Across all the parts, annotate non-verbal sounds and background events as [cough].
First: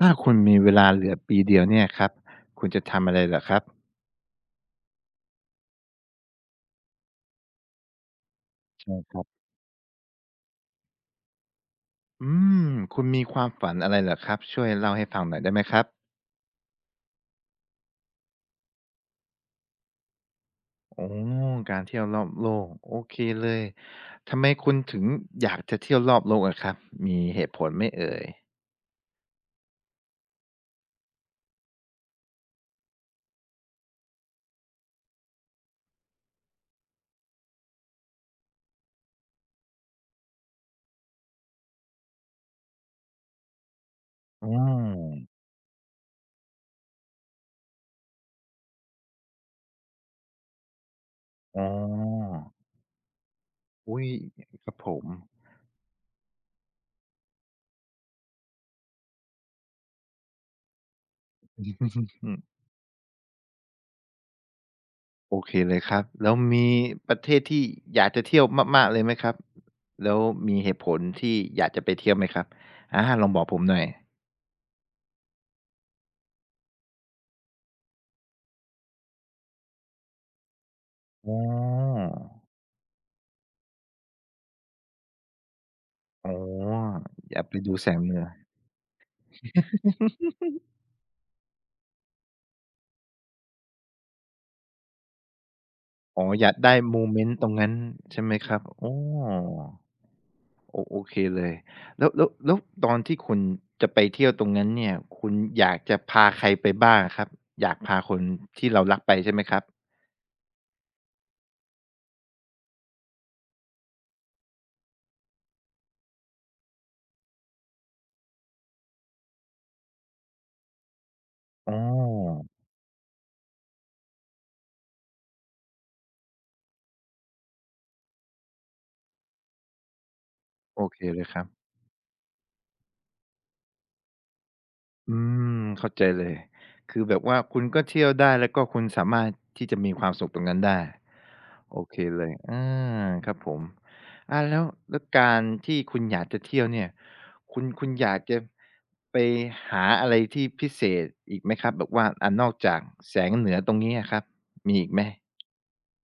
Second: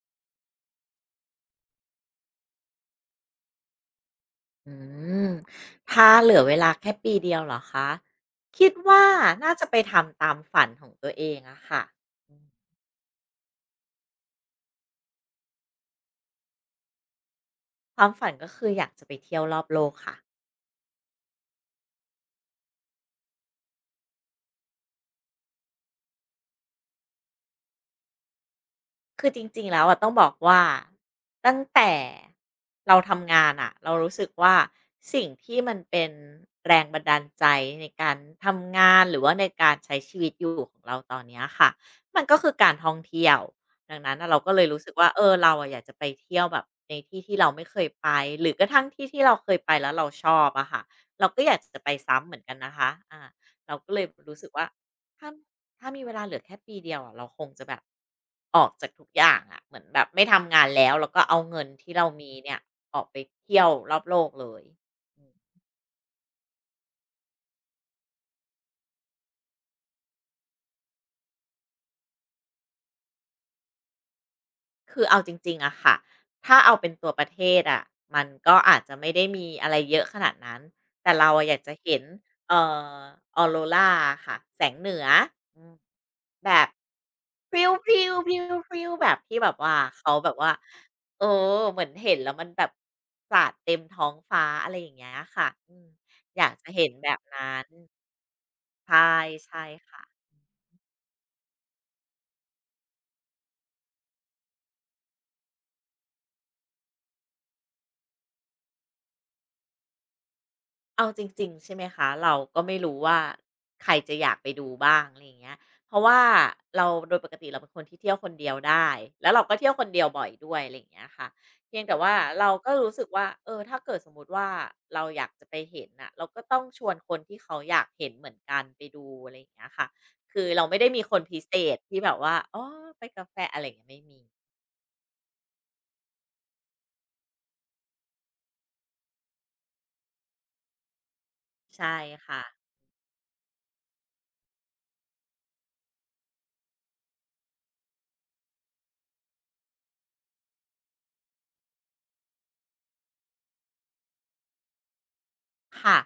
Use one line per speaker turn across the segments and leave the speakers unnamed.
ถ้าคุณมีเวลาเหลือปีเดียวเนี่ยครับคุณจะทำอะไรเหรอครับ
อืมถ้าเหลือเวลาแค่ปีเดียวเหรอคะคิด
ใช่
ว่า
ครับ
น่าจะไปทำตามฝันของตัวเองอะค่ะ
อื
อืม
มคุณมีความฝันอะไรเหรอครับช่วยเล่าให้ฟังหน่อยได้ไหมครับ
ความฝันก็คืออยากจะไปเที่ยวรอบโลกค่ะ
อ๋อการเที่ยวรอบโลกโอเคเลยทำไมคุณถึงอยากจะเที่ยวรอบโลกอะครับมีเหตุผลไหมเอ่ย
คือจริงๆแล้วอะต้องบอกว่าตั้งแต่เราทำงานอะเรารู้สึกว่าสิ่งที่มันเป็นแรงบันดาลใจในการทำงานหรือว่าในการใช้ชีวิตอยู่ของเราตอนเนี้ยค่ะมันก็คือการท่องเที่ยวดังนั้นน่ะเรา
อื
ก็เลย
ม
รู้สึกว่าเออเราอะอยากจะไปเที่ยวแบบในที่ที่เราไม่เคยไปหรือกระทั่งที่ที่เราเคยไปแล้วเราชอบอะค่ะเราก็อยา
อ๋
กจะไปซ้ำเห
อ
มือนกันนะคะอาเราก็เล
อุ๊
ย
ย
รู้สึกว่า
ครับผม
ถ้า ถ้ามีเวลาเหลือแค่ปีเดียวอะเราคงจะแบบออกจากทุกอย่างอะเหมือนแบบไม่ทำงานแล้วก็เอาเงินที่เรา
อื
มี
ม
เนี่ยออกไปเที่ยวรอบโลกเลย
โอเคเลยครับแล้วมีประเทศที่อยากจะเที่ยวมากๆเลยไหมครับแล้วมีเหตุผลที่อยากจะไปเที่ยวไหมครับอาลองบอกผมหน่อย
คือเอาจริงๆอะค่ะ ถ้าเอาเป็นตัวประเทศอะมันก็อาจจะไม่ได้มีอะไรเยอะขนาดนั้น แต่เรา
อ๋
อะอยากจะเห็
อ
นเอ่อออโรราอะค่ะแสงเหนืออืม
อ๋อ
แบบ
อยาก
พ
ไป
ริ
ดูแสงเหนือ
้วๆๆๆแบบที่แบบว่าเขาแบบว่าเออเหมือนเห็นแล้วมันแบบสาดเต็มท้องฟ้าอะไรอย่างเงี้ยค่ะอืม
อ๋อ
อ
อ
ยา
ยา
ก
ก
จะ
ได้
เห็น
โม
แบ
เม
บ
นต์
นั้
ตรง
น
นั้นใช่ไหมครับอ้อ
ใช่ใช่ค่ะ
โอโอเคเลยแล้วแล้วแล้วตอนที่คุณจะไปเที่ยวตรงนั้นเนี่ยคุณอยากจะพาใครไปบ้างอะครับ อยากพาคนที่เรารักไปใช่ไหมครับ
เอาจริงๆใช่ไหมคะเราก็ไม่รู้ว่าใครจะอยากไปดูบ้างอะไรอย่างเงี้ยเพราะว่าเราโดยปกติเราเป็นคนที่เที่ยวคนเดียวได้แล้วเราก็เที่ยวคนเดียวบ่อยด้วยอะไรอย่างเงี้ยค่ะ
อ๋
เพียงแต่ว่า
อ
เราก็รู้สึกว่าเออถ้าเกิดสมมุติว่าเราอยากจะไปเห็นน่ะเราก็ต้องชวนคนที่เขาอยากเห็นเหมือนกันไปดูอะไรอย่างเงี้ยค่ะคือเราไม่
โอ
ได้
เค
มีคน
เลยค
พิ
รับ
เศษที่แบบว่าอ๋อไปกับแฟนอะไรอย่างเงี้ยไม่มี
อืมเข้าใจเลยคือแบบว่าคุณก็เที่ยวได้แล้วก็คุณสามารถที่จะมีความสุขตรงนั้นได้โอ
ใช่
เคเลย
ค่ะ
อาครับผมแล้วแล้วการที่คุณอยากจะเที่ยวเนี่ยคุณคุณอยากจะไปหาอะไรที่พิเศษอีกไหมครับแบบว่านอกจากแสงเหนือตรงนี้อะครับมีอีกไหม
ค่ะ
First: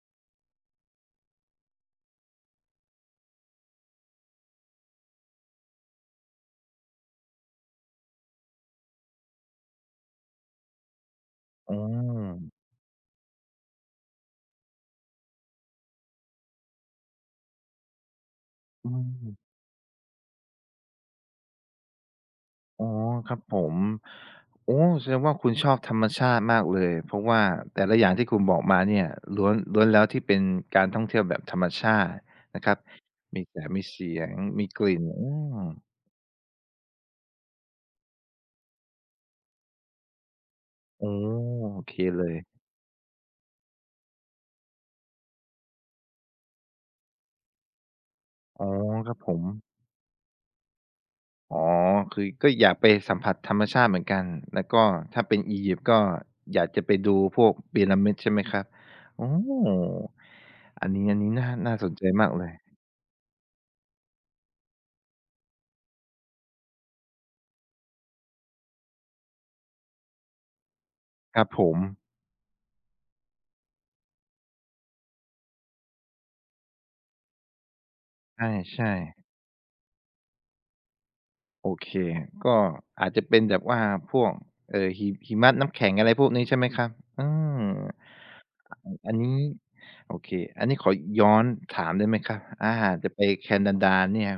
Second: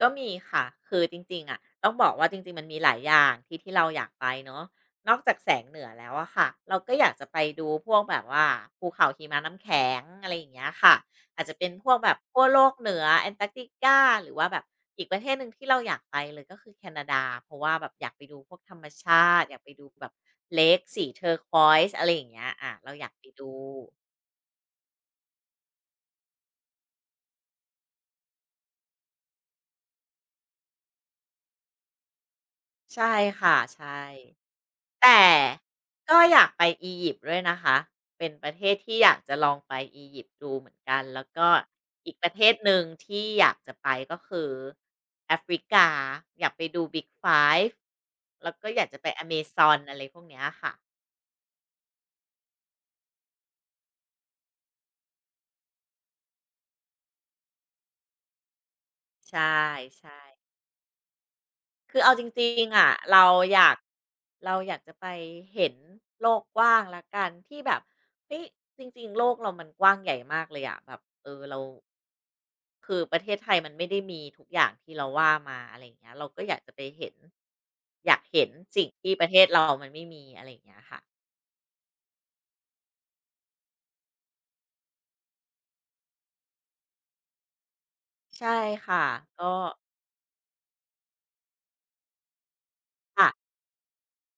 ก็มีค่ะคือจริงๆอะต้องบอกว่าจริงๆมันมีหลายอย่างที่ที่เราอยากไปเนาะนอกจากแสงเหนือแล้วอะค่ะเราก็อยากจะไปดูพวกแบบว่าภูเขาหิมะน้ำแข็งอะไรอย่างเงี้ยค่ะอาจจะเป็น
อ
พวกแบ
ม
บขั้วโลกเหนือแอนตาร์กติกาหรือว่าแบบอีกประเทศหนึ่งที่เราอยากไปเลยก็คือแคนาดาเพราะว่าแบบอยากไปดูพวกธรรม
อื
ชาติอ
ม
ยากไปดูแบบเลกสี turquoise อะไรอย่างเงี้ยอา
อ๋อ
เราอยากไป
ครับผ
ดู
มโอ้แสดงว่าคุณชอบธรรมชาติมากเลยเพราะว่าแต่ละอย่างที่คุณบอกมาเนี่ยล้วนล้วนแล้วที่เป็นการท่องเที่ยวแบบธรรมชาตินะครับ
ใช่
มี
ค่ะ
แสงมี
ใช่
เสียงมีกลิ่น
แต่ก็อยากไปอียิปต์ด้วยนะคะ เป็นประเทศที่อยากจะลองไปอียิปต์ดูเหมือนกัน
อื
แล้
ม
วก็
โอ้โอเค
อีก
เล
ประ
ย
เทศหนึ่งที่อยากจะไปก็คือแอฟริกาอยากไปดู Big ไฟ v ์แล้วก็
อ๋อ
อยากจะไป
ครับ
อ
ผ
เม
ม
ซอนอะไรพวกเนี้ยค่ะ
อ๋อคือก็อยากไปสัมผัสธรรมชาติเหมือนกันแล้วก็ถ้าเป็นอียิปต์ก็อยากจะไปดูพวกพีระมิดใช่ไหมครับอ๋อ
ใช่ใช่
อันนี้อันนี้น่าน่าสน
คือ
ใจ
เอาจ
มากเล
ริ
ย
งๆอะอยากเราอยากจะไปเห็นโลกกว้างแล้วกันที่แบบเฮ้ยจริงๆโลกเรามันกว้างใหญ่มากเลยอะแบบเอ
ค
อ
รับ
เรา
ผม
คือประเทศไทยมันไม่ได้มีทุกอย่างที่เราว่ามาอะไรอย่างเงี้ยเราก็อยากจะไปเห็นอยากเห็นสิ่ง
ใช่ๆ
ที่ประเทศเรามันไม่มีอะไรอย่างเงี้ยค่ะ
โอเคก็อาจจะเป็นแบบว่าพวกหิหิมะน้ำแข็งอะไรพวกนี้ใช่ไหมครับอืม
ใช่ค่ะ
อันนี้
ก็
โอเคอันนี้ขอย้อนถามได้ไหมครับอาจะไป
ค่ะ
แคนาดาเนี่ย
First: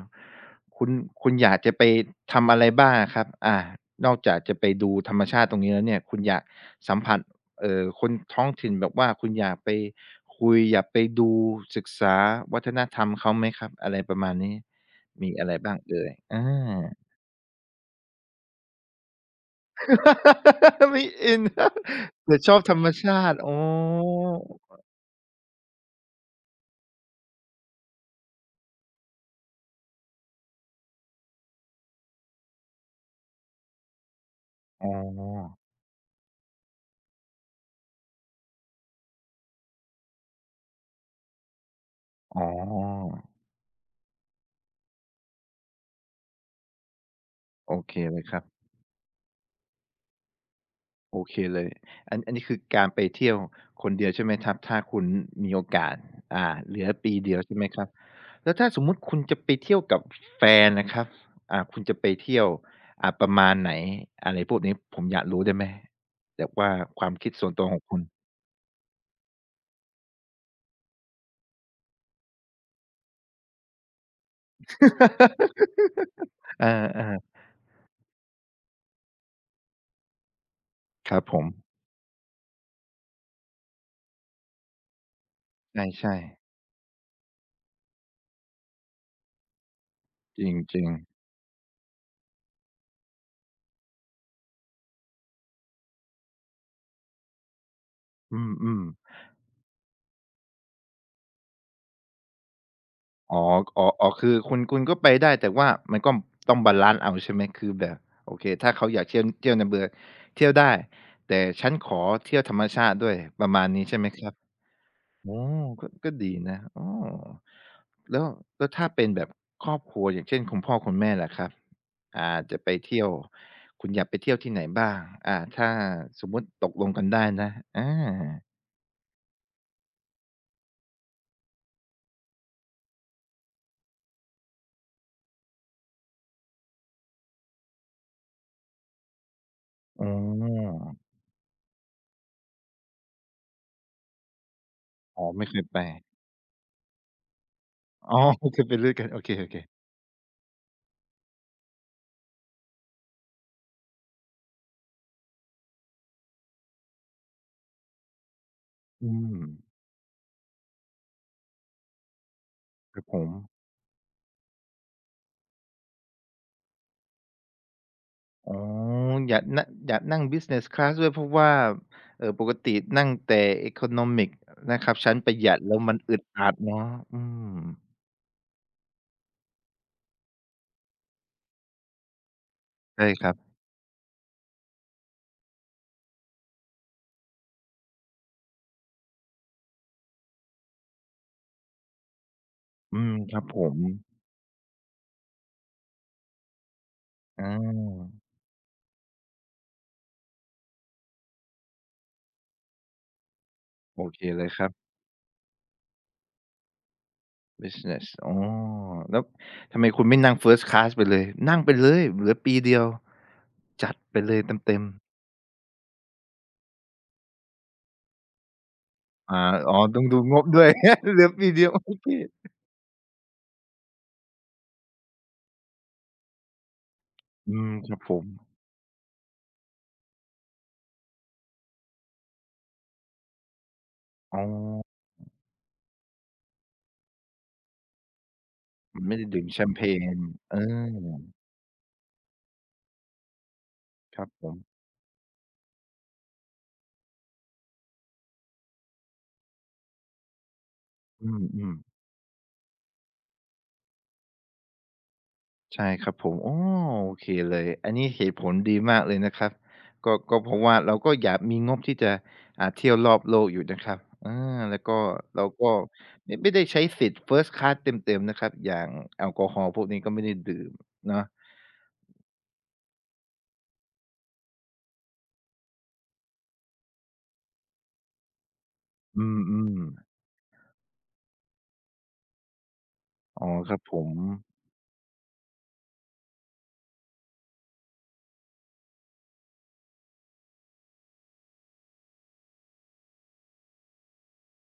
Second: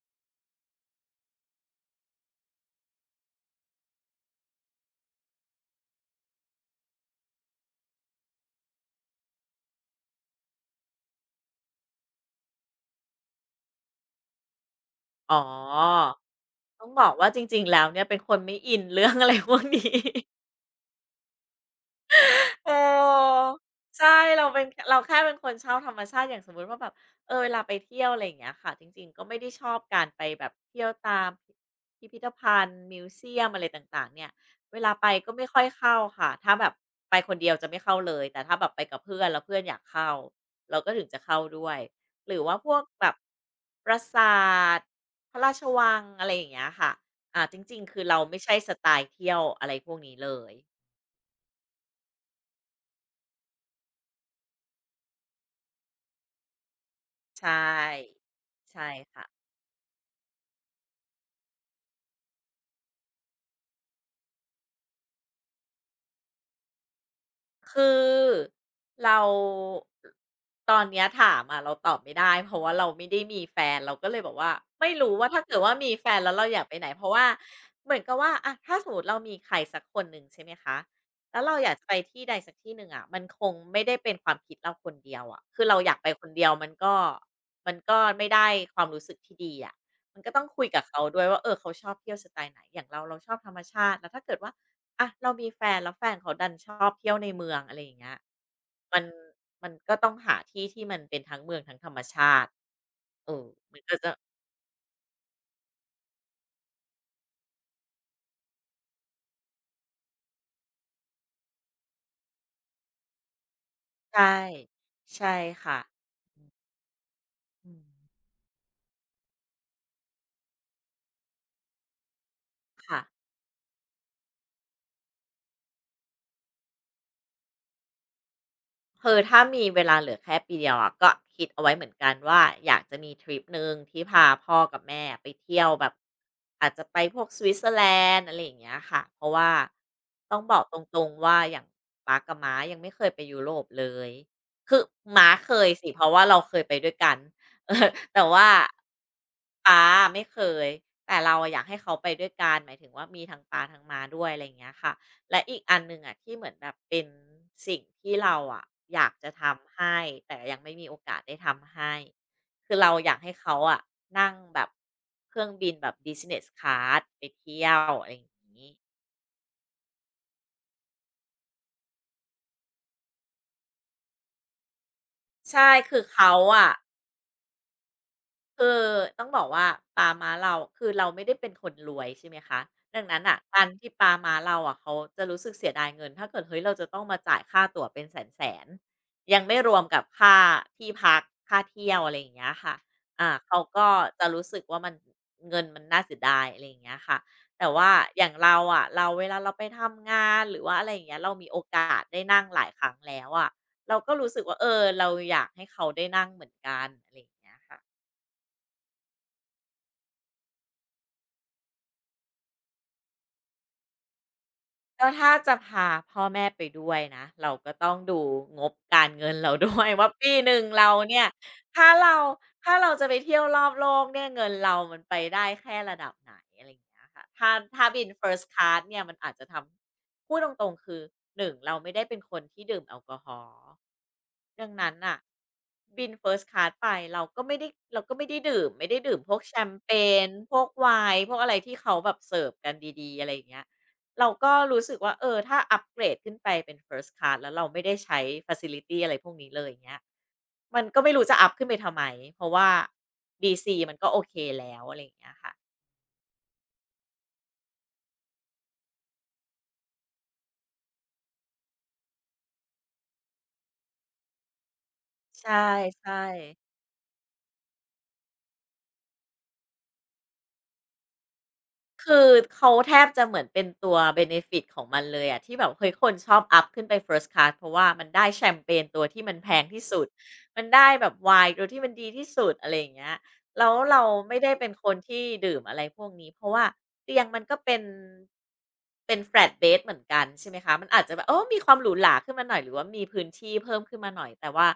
คุณคุณอยากจะไปทำอะไรบ้างอะครับอานอกจากจะไปดูธรรมชาติตรงนี้แล้วเนี่ย คุณอยากสัมผัสคนท้องถิ่นแบบว่าคุณอยากไปคุยอยากไปดูศึกษาวัฒนธรรมเขาไหมครับ อะไรประมาณนี้ มี
อ๋
อะไรบ้างเอ่
อ
ยอา
ต้องบอกว่าจริงๆแล้วเนี่ยเป็นคนไม่อินเรื่องอะไร [laughs] พวกนี้
ไม่อิน [laughs] แต่ชอบ
เ
ธรรมชาติ
ออ
อ๋อ
ใช่เราเป็นเราแค่เป็นคนชอบธรรมชาติอย่างสมมุติว่าแบบเออเวลาไปเที่ยวอะไรอย่างเงี้ยค่ะจริงๆก็ไม่ได้ชอบการไปแบบเที่ยวตามพิพิธภัณฑ์มิวเซียมอะไรต่างๆเนี่ยเว
อ๋
ลา
อ
ไปก็ไม่ค่อยเข้าค่ะถ้าแบบไปคนเดียวจะไม่เข้าเลยแต่ถ้าแบบไปกับเพื่อนแล้วเพื่อนอยากเข้าเราก็ถึงจะเข้าด้วยหรื
อ๋
อ
อ
ว่าพวกแบบปราสาทพระราชวังอะไรอย่างเงี้ยค่ะอ่าจ
โอ
ริงๆ
เค
คือ
เล
เรา
ยค
ไม่
รับ
ใช่สไตล์เที่ยวอะไรพวกนี้เลย
โอเคเลยอันอันนี้คือการไปเที่ยวคนเดียวใช่ไหมครับถ้าคุณมีโอกาสอ่าเหลือปีเดียว
ใช
ใช่ไหมครับ
่
แล้วถ้าสม
ใช่
มุติคุณ
ค่ะ
จะไปเที่ยวกับแฟนนะครับคุณจะไปเที่ยวประมาณไหนอะไรพวกนี้ผมอยากรู้ได้ไหมแบบว่าความคิดส่วนตัวของ
คื
คุณ
อเราตอนเนี้ยถามอะเราตอบไม่ได้เพราะว่าเราไม่ได้มีแฟนเราก็เลยบอกว่าไม่รู้ว่าถ้าเกิด
[laughs]
ว่ามีแฟนแล้วเราอยาก
อ่า
ไปไหนเพ
อ่า
ราะว่าเหมือนกับว่าอะถ้าสมมติเรามีใครสักคนหนึ่งใช่ไหมคะ
ครับผ
แล้ว
ม
เราอยากจะไปที่ใดสักที่หนึ่งอะมันคงไม่ได้เป็นความคิดเราคนเดียวอะคือเรา
ใช่
อยากไป
ใช่
คนเดียวมันก็มันก็ไม่ได้ความรู้สึกที่ดีอะมันก็
จ
ต้อง
ริง
คุย
จร
กับ
ง
เขาด้วยว่าเออเขาชอบเที่ยวสไตล์ไหนอย่างเราเราชอบธรรมชาติแล้วถ้าเกิดว่า อะเรามีแฟนแล้วแฟนเขาดันชอบเที่ยวในเมืองอะไรอย่างเงี้ย
อืมอม
มันมันก็ต้องหาที่ที่มันเป็นทั้งเมืองทั้งธรรมชาติเอ
อ๋อ
อมั
อ๋
น
อ
ก็
อ๋อ
จะ
คือคุณคุณก็ไปได้แต่ว่ามันก็ต้องบาลันซ์เอาใช่ไหมคือแบบโอเคถ้าเขาอยากเที่ยวเที่ยวในเมืองเที่ยวได้แต่ฉันขอเที่ยวธรรมชาติด้วยประมาณนี้ใช่ไหมครั
ใช่
บอ๋
ใช่
อ
ค่ะ
ก็ก็ดี
อื
นะอ้อ
อืม
แล้วแล้วถ้าเป็นแบบครอบครัวอย่างเช่นคุณพ่อคุณแม่ล่ะครับอ่าจะไป
ค่ะ
เที่ยวคุณอยากไปเที่ยวที่ไหนบ้างถ้าสมมุติตกลงกันได้นะอา
คือถ้ามีเวลาเหลือแค่ปีเดียวอะก็คิดเอาไว้เหมือนกันว่าอยากจะมีทริปหนึ่งที่พาพ่อกับแม่ไปเที่ยวแบบอาจจะไปพวกสวิตเซอร์แลนด์อะไรอย่างเงี้ยค่ะเพราะว่า
อ๋
ต้องบอก
อ
ตรงๆว่าอย่างป๊ากับม้ายังไม่เคยไปยุโรปเลยคือ
อ๋อ
ม้า
ไม่
เค
เคย
ย
ไป
สิเพราะว่าเราเคยไปด้วยกัน [laughs] เออ
อ๋อ
แต่
[laughs]
ว่า
ไม่เคยไปด้วยกันโอเคๆ
ป๊าไม่เคยแต่เราอะอยากให้เขาไปด้วยกันหมายถึงว่ามีทั้งป๊าทั้งม้าด้วยอะไรอย่างเงี้ยค่ะ และอีกอันหนึ่งอ่ะที่เหมือนแบบเป็นสิ่งที่เราอ่ะอยา
อื
กจะ
ม
ทำให้แต่ยังไม่มีโอกาสได้ทำให้คือเรา
ครับ
อ
ผ
ยาก
ม
ให้เขาอ่ะนั่งแบบเครื่องบินแบบ Business Class ไปเที่ยวอะไรอย่า
อ๋
ง
อ
งี้
อยากนั่งอยากนั่ง Business Class ด้วยเพราะว่าปกตินั่งแต่ Economic นะครับชั้นประหยัด
ใช่
แล้วมั
คื
น
อ
อึด
เขา
อัด
อ่ะ
เนาะอืม
คือต้องบอกว่าป๊าม้าเราคือเราไม่ได้เป็นคนรวยใช่ไหมคะดั
ใช่
งนั้
ค
น
รับ
อ่ะการที่ป๊าม้าเราอ่ะเขาจะรู้สึกเสียดายเงินถ้าเกิดเฮ้ยเราจะต้องมาจ่ายค่าตั๋วเป็นแสนยังไม่รวมกับค่าที่พักค่าเที่ยวอะไรอย่างเงี้ยค่ะ
อืม
อ่า
ครับผ
เขา
ม
ก็จะรู้สึกว่ามันเงินมันน่าเสียดายอะไรอย่างเงี้ยค่ะ
อา
แต่ว่าอย่างเราอะเราเวลาเราไปทำงานหรือว่าอะไรอย่างเงี้ยเรามีโอกาสได้นั่งหลายครั้งแล้วอะเรา
โอ
ก็
เค
รู้สึ
เล
ก
ย
ว่า
ค
เอ
รับ
อเราอยากให้เขาได้นั่งเหมือนกันอะไรอย่างเงี้ยค่ะ
Business อ๋อแล้วทำไมคุณไม่นั่ง First Class ไปเลยนั่งไปเลยเหลือปีเดียวจัดไปเลยเต็มๆ
ก็ถ้าจะพาพ่อแม่ไปด้วยนะเราก็ต้องดูงบการเงิน
อา
เรา
อ๋
ด้
อ
วย [laughs]
ต้อง
ว่า
ดู
ปี
งบ
หนึ่
ด้
ง
วย
เรา
[laughs] เห
เนี่
ลื
ย
อปีเดียว
ถ้า
โอเค
เราถ้าเราจะไปเที่ยวรอบโลกเนี่ยเงินเรามันไปได้แค่ระดับไหนอะไรอย่างเงี้ยค่ะถ้า
อืมครับ
บิน
ผม
First Class เนี่ยมันอาจจะทำพูดตรงๆคือหนึ่งเราไม่ได้เป็นคนที่ดื่มแอลกอฮอล์
อ๋อ
ดังนั้นน่ะบิน First Class ไปเราก็ไม่ได้เราก็ไม่ได้ดื่มไม่ได้
มัน
ดื่
ไม่
ม
ได้
พวก
ดื่ม
แช
แช
ม
มเป
เป
ญ
ญพ
เอ
วกไว
อ
น์พวกอะไรที่เขาแบบเสิร์ฟกันดีๆอะไรอย่างเงี้ย
ครั
เรา
บผ
ก็
ม
รู้สึกว่าเออถ้าอัปเกรดขึ้นไปเป็น First Class แล้วเราไม่ได้ใช้ Facility อะไรพวกนี้เลยอย่างเงี้ยมันก็ไม่รู้
อื
จะอัปขึ้น
ม
ไปทำไมเพราะว่า DC มันก็โอเคแล้วอะไรอย่างเงี้ยค่ะ
ๆใช่ครับผมอ๋อโอเคเลย อันนี้เหตุผลดีมากเลยนะครับก็ก็เพราะว่าเราก็อยากมีงบที่จะเที่ยวรอบโลกอยู่นะครับอาแล้วก็
ใช
เราก็
่
ไม่ไม่ได้
ๆ
ใช้สิทธิ์ First Class เต็มๆนะครับ อย่างแอลกอฮอล์พวกนี้ก็ไม่ได้ดื่มเนาะ
คือเขาแทบจะเหมือนเป็นตัวเบเนฟิตของมันเลยอะที่แบบเฮ้ยคนชอบอัพขึ้นไป First Class เพราะว่ามันได้แชมเปญตัวที่
อื
มันแพง
ม
ที่สุดมันได้แบบไวน์ตัวที่มันดีที่สุดอะไรอย่างเงี้ย
ๆอ๋อ
แล้
ค
ว
รับผ
เรา
ม
ไม่ได้เป็นคนที่ดื่มอะไรพวกนี้เพราะว่าเตียงมันก็เป็น flat b e สเหมือนกันใช่ไหมคะมันอาจจะแบบเออมีความหรูหราขึ้นมาหน่อยหรือว่ามีพื้นที่เพิ่มขึ้นมาหน่อยแต่ว่า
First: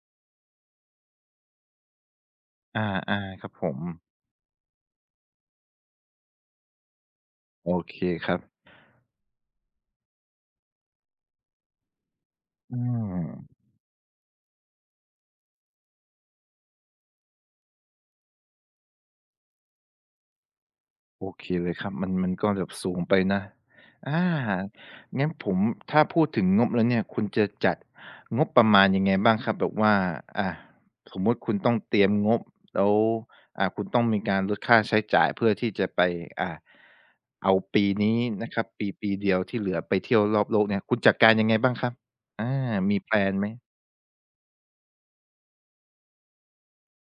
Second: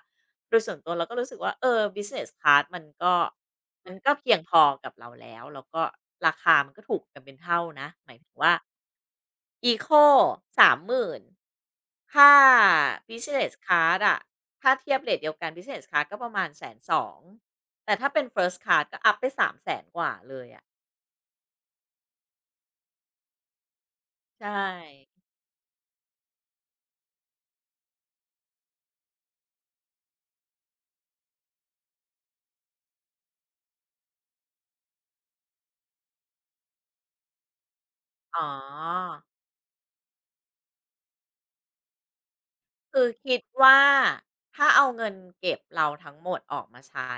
โดยส่วนตัวเราก็รู้สึกว่าเออ Business Class
อ
มันก็
าๆครับผม
มันก็เพียงพอกับเราแล้ว แล้วก็ราคามันก็ถูกกันเป็นเท่า
โอ
นะ
เค
หมาย
ค
ถึง
รับ
ว่า Eco สามหมื่นค่า
อื
Business
ม
Class อะถ้าเทียบเรตเดียวกัน Business Class ก็ประมาณแสนสอง แต่ถ้าเป็น First Class ก็อัปไปสามแสนกว่าเลยอะ
โอเคเลยครับมันมันก็แบบสูงไปนะอา
ใช่
งั้นผมถ้าพูดถึงงบแล้วเนี่ยคุณจะจัดงบประมาณยังไงบ้างครับแบบว่าอาสมมุติคุณต้องเตรียมงบแล้วคุณต้องมีการลดค่าใช้จ่ายเพื่อที่จะไปอ่าเอาปีนี้
อ๋อ
นะครับปีปีเดียวที่เหลือไปเที่ยวรอบโลกเนี่ยคุณจัดการยังไงบ้างครับอามี
คือ
แพลน
คิด
ไหม
ว่าถ้าเอาเงินเก็บเราทั้งหมดออกมาใช้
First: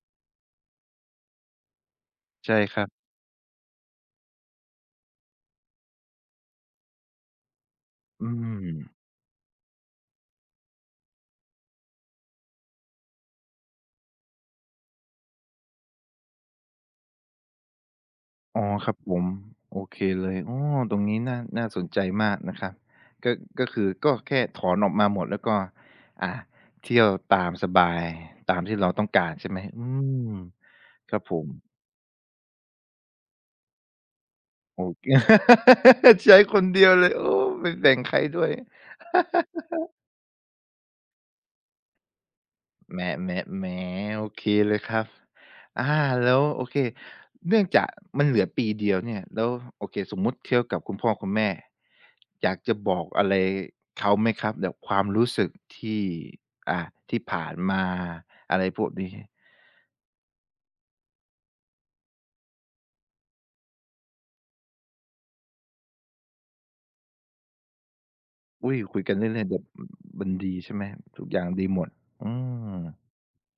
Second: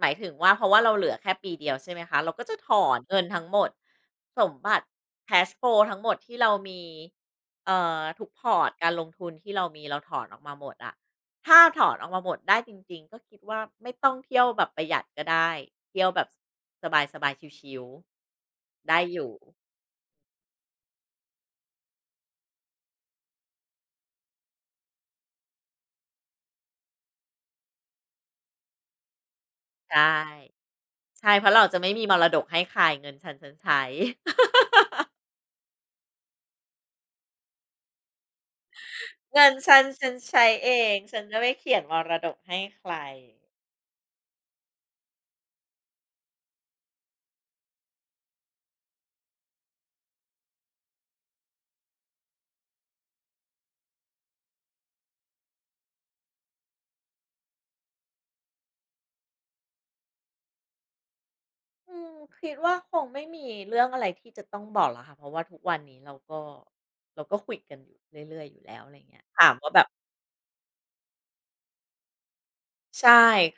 หมายถึงว่าเพราะว่าเราเหลือแค่ปีเดียวใช่ไหมคะเราก็
ใช่
จะถ
ครั
อน
บ
เงินทั้งหมดสมบัติ cash flow ทั้งหมดที่เรามีทุ
อื
กพอ
ม
ร์ตการลงทุนที่เรามีเราถอนออกมาหมดอะถ้าถอนออกมาหมดได้จริงๆก็คิดว่าไม่ต้องเที่ยวแบบประหยัดก็ได้เที่ยวแบบสบายๆชิล
อ๋อค
ๆ
รับ
ได้
ผ
อ
ม
ยู่
โอเคเลยอ๋อตรงนี้น่าสนใจมากนะครับก็ก็คือก็แค่ถอนออกมาหมดแล้วก็อ่าเที่ยวตามสบายตามที่เราต้องการใช่ไหมอื
ใช่
มครับ
ใช่
ผ
เพ
ม
ราะเราจะไม่มีมรดกให้ใครเงินฉันฉันใช้ [laughs]
โอเค [laughs] ใช้คนเดียวเลยโอ้ไม่แบ่งใครด้วย
เงินฉันฉันใช้เองฉันจะไม่เขียนมรดกให้ใคร
แหมๆแหมโอเคเลยครับอาแล้วโอเคเนื่องจากมันเหลือปีเดียวเนี่ยแล้วโอเคสมมุติเทียบกับคุณพ่อคุณแม่อยากจะบอกอะไรเขาไหมครับแบบความรู้สึกที่อ่าที่ผ่านมาอะไรพวกนี้
อืมคิดว่าคงไม่มีเรื่องอะไรที่จะต้องบอกหล้วค่ะเพราะว่าทุกวันนี้เราก็คุยกันอยู่เรื่อยๆอยู่
อุ๊
แล้
ย
วอะไร
คุยกัน
เงี้ย
เล่
ถา
นๆ
ม
แบบ
ว่า
ม
แบบ
มันดีใช่ไหมทุกอย่างดีหมดอืม
ใช่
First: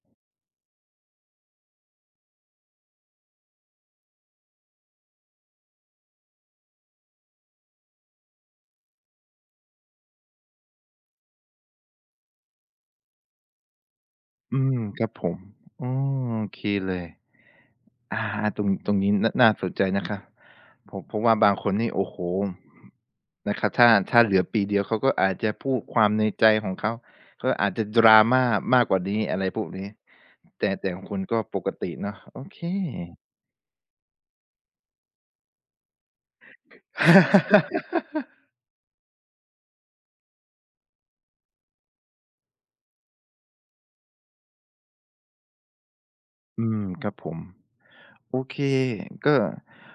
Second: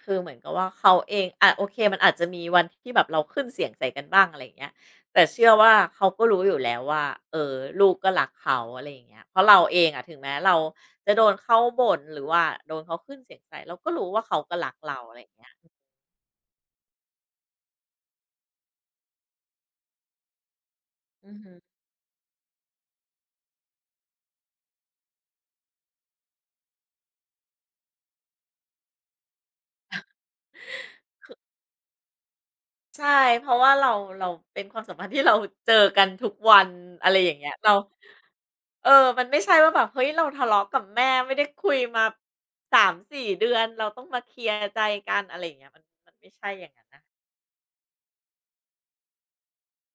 คือเหมือนกับว่าเขาเองอะโอเคมันอาจจะมีวันที่แบบเราขึ้นเสียงใส่กันบ้างอะไรอย่างเงี้ยแต่เชื่อว่าเขาก็รู้อยู่แล้วว่าเอ่อลูกก็รักเขาอะไรอย่างเงี้ยเพราะเราเองอะถึงแม้เราจะโดนเขาบ่นหรือว่าโดนเขาขึ้นเสียงใส่เราก็รู้ว่าเขาก็
อื
รัก
ม
เรา
ครับ
อะไร
ผ
อย่าง
ม
เงี้ย
อืมโอเคเลย อาตรงนี้น่าสนใจนะครับผมเพราะ
อื
ว่า
อ
บา
ฮึ
งคนนี่โอ้โฮนะครับถ้าเหลือปีเดียวเขาก็อาจจะพูดความในใจของเขาก็อาจจะ drama มากกว่านี้อะไรพวกนี้แต่ของคุณก็ปกติเนาะโอเค
ใช่เพราะว่าเราเราเป็นความสัมพันธ์ที่เราเจอกันทุกวันอะไรอย่างเงี้ยเรา
[laughs]
เออมันไม่ใช่ว่าแบบเฮ้ยเราทะเลาะกับแม่ไม่ได้คุยมา3-4เดือนเราต้องมาเคลียร์ใจกันอะไรอย่างเงี้ยมันไม่ใช่อ
อื
ย่าง
ม
นั้นน่ะ
ครับผมโอเคก็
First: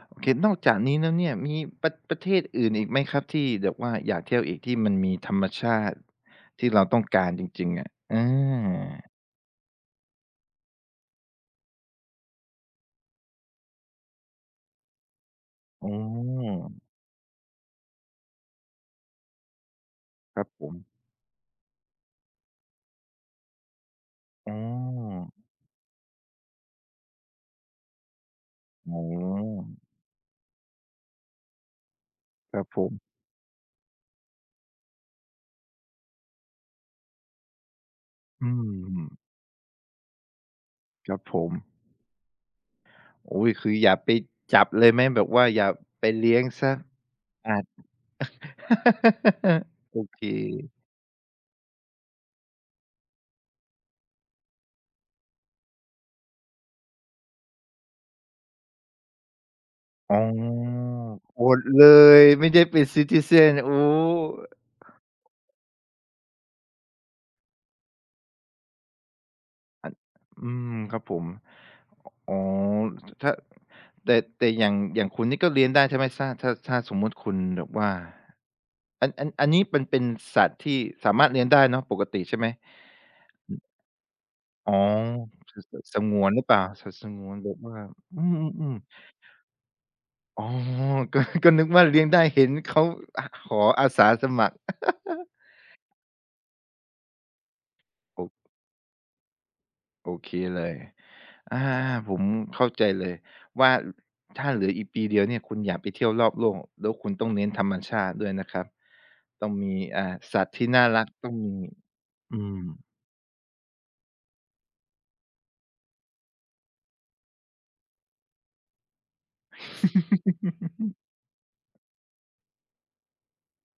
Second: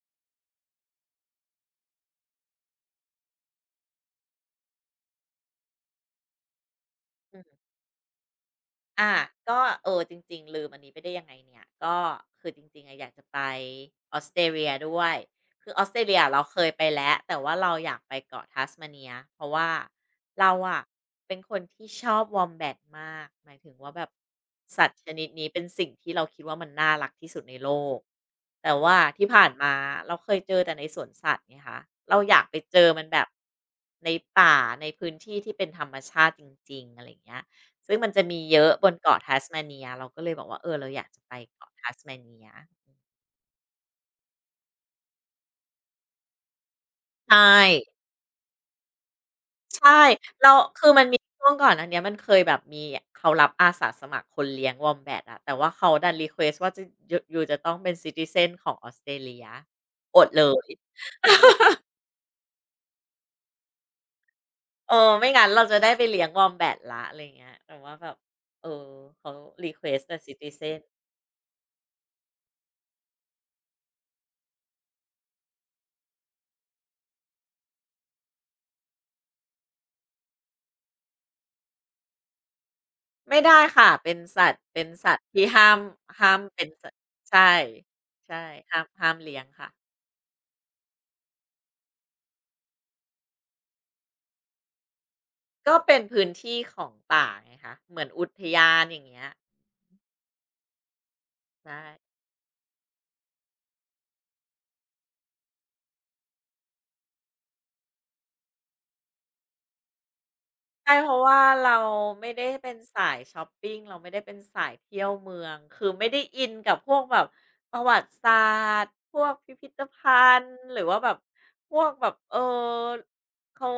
โอเคนอกจากนี้แล้วเนี่ยมีประเทศอื่นอีกไหมครับที่แบบว่าอยากเที่ยวอีกที่มันมีธรรมชาติที่เราต้องการจริงๆอะอา
อาก็จริงๆลืมอันนี้ไปได้ยังไงเนี่ยก็คือจริงๆอะอยากจะไปออสเตรเลียด้วยคือออ
อ๋
สเตรเลียเรา
อ
เคยไปแล้วแต่ว่าเราอยากไปเกาะทัส s m เ n ียเพราะว่า
ครับ
เรา
ผม
อะเป็นคนที่ชอบ Wombat มแบทมากหมายถึงว่าแบบ
อ๋
สัตว์ช
อ
นิดนี้เป็นสิ่งที่เราคิดว่ามันน่ารักที่สุดในโลกแต่ว่า
อ๋
ที่ผ่าน
อ
มาเราเคยเจอแต่ในสวนสัตว์ไงคะเราอยาก
ค
ไป
รับ
เจ
ผ
อ
ม
มันแบบในป่าในพื้นที่ที่เป็นธรรมชาติจริงๆอะไรอย่างเงี้ย ซึ่งมันจะมี
อื
เยอะบน
ม
เกาะทัสมาเนียเราก็เลยบอกว่าเออเราอยา
ค
ก
รั
จะ
บ
ไป
ผม
เกาะทัสมาเนีย
โอ้ยคืออย่าไปจับเลยไหมแบบว่าอย่าไปเลี้ยงเสียอา
ใช่
จ [laughs] โอ
ใช่
เค
แล้วคือมันมีช่วงก่อนอันเนี้ยมันเคยแบบมีเขารับอาสาสมัครคนเลี้ยงวอมแบตอะแต่ว่าเขาดันรีเควสต์ว่าจะยูจะต้องเป็น Citizen ของออสเตรเลีย
อ๋
อดเลย
ออดเลยไม่ได้เป็น citizen โอ้
ไม่งั้นเราจะได้ไปเลี้ยงวอมแบตแล้วอะไรอย่างเงี้ยแต่ว่าแบบเออเขารีเควสต์แต่
อืม
Citizen
ครับผม อ๋อถ้าแต่อย่างคุณนี่ก็เลี้ยงได้ใช่ไหมถ้าสมมุติคุณแบบว่าอันนี้มันเป็นสัตว์ที่สามารถเลี้ยงได้เนาะปกติใช่ไหม
ไม่ได้ค่ะ เป็นสัตว์
อ๋อ
เป็นสัตว์ที่
ส
ห้า
ส
ม
สงวน
ห้า
ห
ม
รือเปล่า
เป็น
สั
สั
ต
ตว์
ว์สงวนแบ
ใช่
บว่าอื
ใช่
ม
ห้าม
ๆๆ
เลี้ยงค่ะ
อ๋อก็นึกว่าเลี้ยงได้เห็นเขาขออาสาสมัคร [laughs]
ก็เป็นพื้นที่ของป่าไงคะ เหมือน
โอ
อุท
้
ยานอย่างเงี้ย
โอเคเลยอา
ใช่
ผมเข้าใจเลยว่าถ้าเหลืออีกปีเดียวเนี่ยคุณอยากไปเที่ยวรอบโลกแล้วคุณต้องเน้นธรรมชาติด้วยนะครับต้องมีสัตว์ที่น่า
ใช่
รั
เพ
ก
ราะ
ต้อง
ว่า
มี
เราไม่
อื
ได้
ม
เป็นสายชอปปิงเราไม่ได้เป็นสายเที่ยวเมืองคือไม่ได้อินกับพวกแบบประวัติศาสตร์พวกพิพิธภัณฑ์หรือ
[laughs]
ว่าแบบพวกแบบเออเขา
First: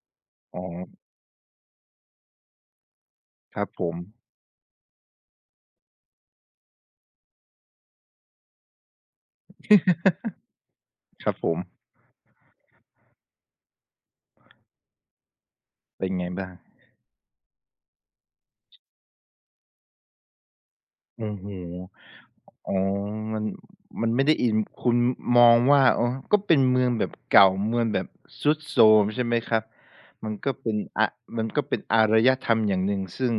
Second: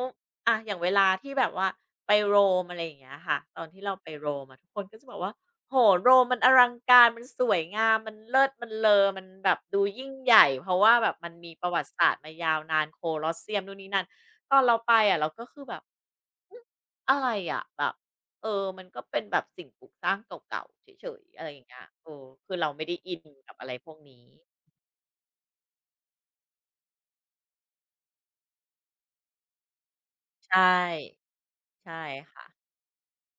อะ
อ๋อ
อย่างเวลาที่แบบว่าไปโรมอะไรอย่างเงี้ยค่ะ
ค
ตอ
รั
น
บ
ที่
ผ
เรา
ม
ไปโรมอะทุกคนก็จะบอกว่าโหโโรมมันอลังการมันสวยงามมันเลิศมันเลอ มันแบบดูยิ่งใหญ่เพราะว่าแบบ
ค
มัน
รับผ
มี
ม
ประวัติศาสตร์มายาวนานโคลอสเซียมนู่นนี่นั่นตอนเราไปอะเราก็คือแบบ
เป็นไงบ้าง
อะไรอะแบบเออมันก็เป็นแบบสิ่งปลูกสร้างเก่าๆเฉย
โอ้
ๆอะ
โฮ
ไรอย่างเงี้ยเออคือเรา
อ๋อ
ไม่ได้อิน
มัน
กับอะไรพวก
มันไม่
นี้
ได้อินคุณมองว่าอ๋อก็เป็นเมืองแบบเก่าเมืองแบบทรุดโทรมใช่ไหมครับมันก็
ใช่
เป็นอะมันก็เป็น
ใช่
อารย
ค่ะ
ธรรมอย่างหนึ่งซึ่ง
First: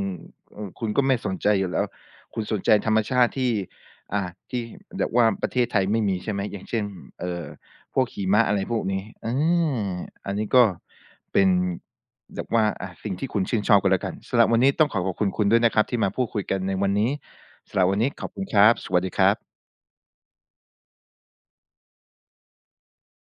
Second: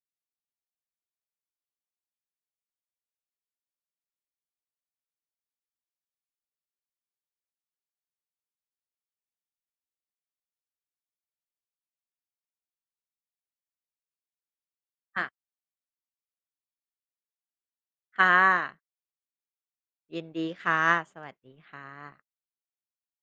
คุณก็ไม่สนใจอยู่แล้วคุณสนใจธรรมชาติที่อ่าที่แบบว่าประเทศไทยไม่มีใช่ไหมอย่างเช่นเอ่อพวกหิมะอะไรพวกนี้อาอันนี้ก็เป็นแบบว่าสิ่งที่คุณชื่นชอบก็แล้วกันสำหรับวันนี้ต้องขอบคุณคุ
ค่ะ
ณด้วยนะครับที่มาพูดคุยกันในวันนี้ สำหรับวันนี้ขอบ
ค่ะ
คุณครับ สวัสดีครับ
ยินดีค่ะสวัสดีค่ะ